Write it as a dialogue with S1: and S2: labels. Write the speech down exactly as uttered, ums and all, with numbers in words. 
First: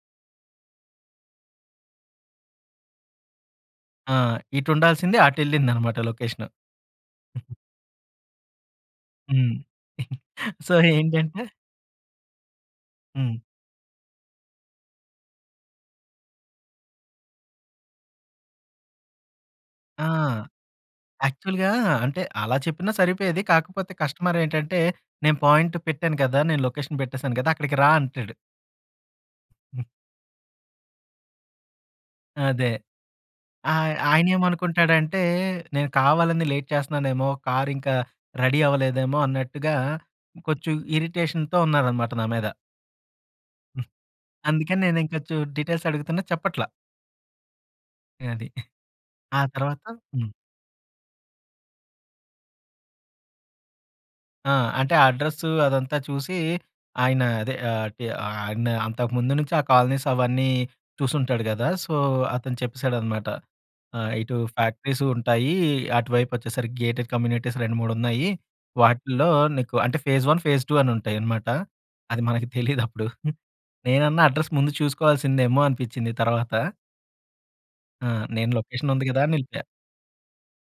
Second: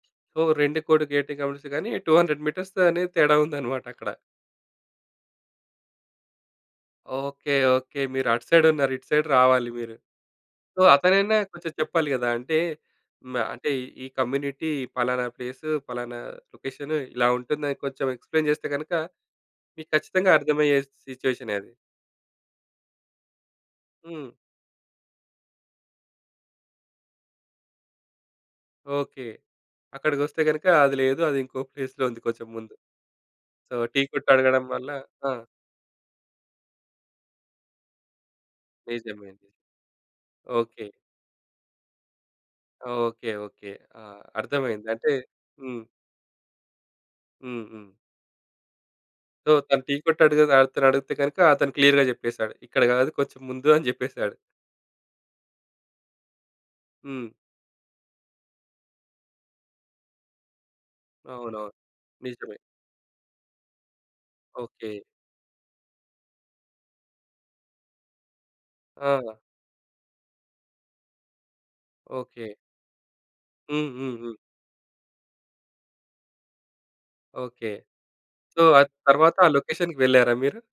S1: ఓహ్! రెండు కూడా గేటెడ్ కమ్యూనిటీసే గానీ, టూ హండ్రెడ్ మీటర్స్ అనేది తేడా ఉందనమాట అక్కడ.
S2: ఆ! ఇటుండాల్సింది అటెళ్ళిందనమాట లొకేషను.
S1: ఓకే. ఓకే. మీరటు సైడున్నారు. ఇటు సైడ్
S2: హ్మ్.
S1: రావాలి మీరు.
S2: సో,
S1: సో, అతనైనా
S2: ఏంటంటే
S1: కొంచెం చెప్పాలి గదా! అంటే, హ్మ్,
S2: హ్మ్.
S1: ఆహ్, అంటే, ఈ కమ్యూనిటీ, పలానా ప్లేసు, పలానా లొకేషను, ఇలా ఉంటుందని కొంచెం ఎక్స్‌ప్లైన్ చేస్తే గనకా, మీకు
S2: ఆ!
S1: ఖచ్చితంగా అర్థమయ్యే సిట్యుయేషనే
S2: యాక్చువల్‌గా
S1: అది.
S2: అంటే, అలా చెప్పినా సరిపోయేది. కాకపోతే
S1: హ్మ్.
S2: కస్టమరేంటంటే, నేను పాయింటు పెట్టాను గదా! నేను లొకేషన్ పెట్టేసాను గదా! అక్కడికి రా అంటాడు.
S1: ఓకే.
S2: హ్మ్.
S1: అక్కడికొస్తే గనకా అది లేదు, అది ఇంకో ఫేజ్‌లో ఉంది, కొంచెం
S2: అదే.
S1: ముందు. సో,
S2: ఆయ్
S1: టీ కొట్టడగడం వల్లా
S2: ఆయనేమనుకుంటాడంటే,
S1: ఆ!
S2: నేను కావాలని లేట్ చేస్తున్నానేమో, కారింకా రెడీ అవ్వలేదేమో
S1: నిజమే ఇది.
S2: అన్నట్టుగా, కొంచుం
S1: ఓకే.
S2: ఇరిటేషన్‌తో ఉన్నారనమాట నా మీద.
S1: ఓకే. ఓకే. ఆ!
S2: అందుకని
S1: అర్థమైంది. అంటే
S2: నేనింకా చు
S1: హ్మ్.
S2: డీటెయిల్సడుగుతున్నా చెప్పట్లా.
S1: హ్మ్ హ్మ్.
S2: అది. ఆ
S1: సో, తను
S2: తర్వాత
S1: టీ
S2: హ్మ్.
S1: కొట్టాడడిగి ఆతన్నడిగితే గనక అతను క్లియర్‌గా జెప్పేసాడు. ఇక్కడ గాదు కొంచం ముందు అని జెప్పేశాడు.
S2: ఆ! అంటే, అడ్రస్సూ అదంతా చూసీ, ఆయనా
S1: హ్మ్.
S2: అదే ఆహ్, టె ఆయనా అంతకు ముందు నుంచే ఆ కాలనీసవన్నీ చూసుంటాడు గదా!
S1: అవునవును.
S2: సో, అతను
S1: నిజమే.
S2: చెప్పేశాడనమాట. ఆహ్, ఇటూ
S1: ఓకే.
S2: ఫ్యాక్టరీసూ ఉంటాయీ. అటువైపొచ్చేసరికి గేటెడ్ కమ్యూనిటీస్ రెండు మూడు ఉన్నాయి. వాటిల్లో
S1: ఆ!
S2: నీకు అంటే, ఫేస్ వన్, ఫేస్ టూ అనుంటాయనమాట. అది మనకి
S1: ఓకే.
S2: తెలీదప్పుడు.
S1: హ్మ్. హ్మ్.
S2: నేనన్నా
S1: హ్మ్.
S2: అడ్రస్ ముందు చూసుకోవాల్సిందేమో అనిపిచ్చింది తర్వాత.
S1: ఓకే.
S2: ఆ! నేను
S1: సో, ఆ
S2: లొకేషనుంది గదా
S1: తర్వాత ఆ
S2: అనెళ్ళిపోయా.
S1: లొకేషన్‌కి వెళ్ళారా మీరు?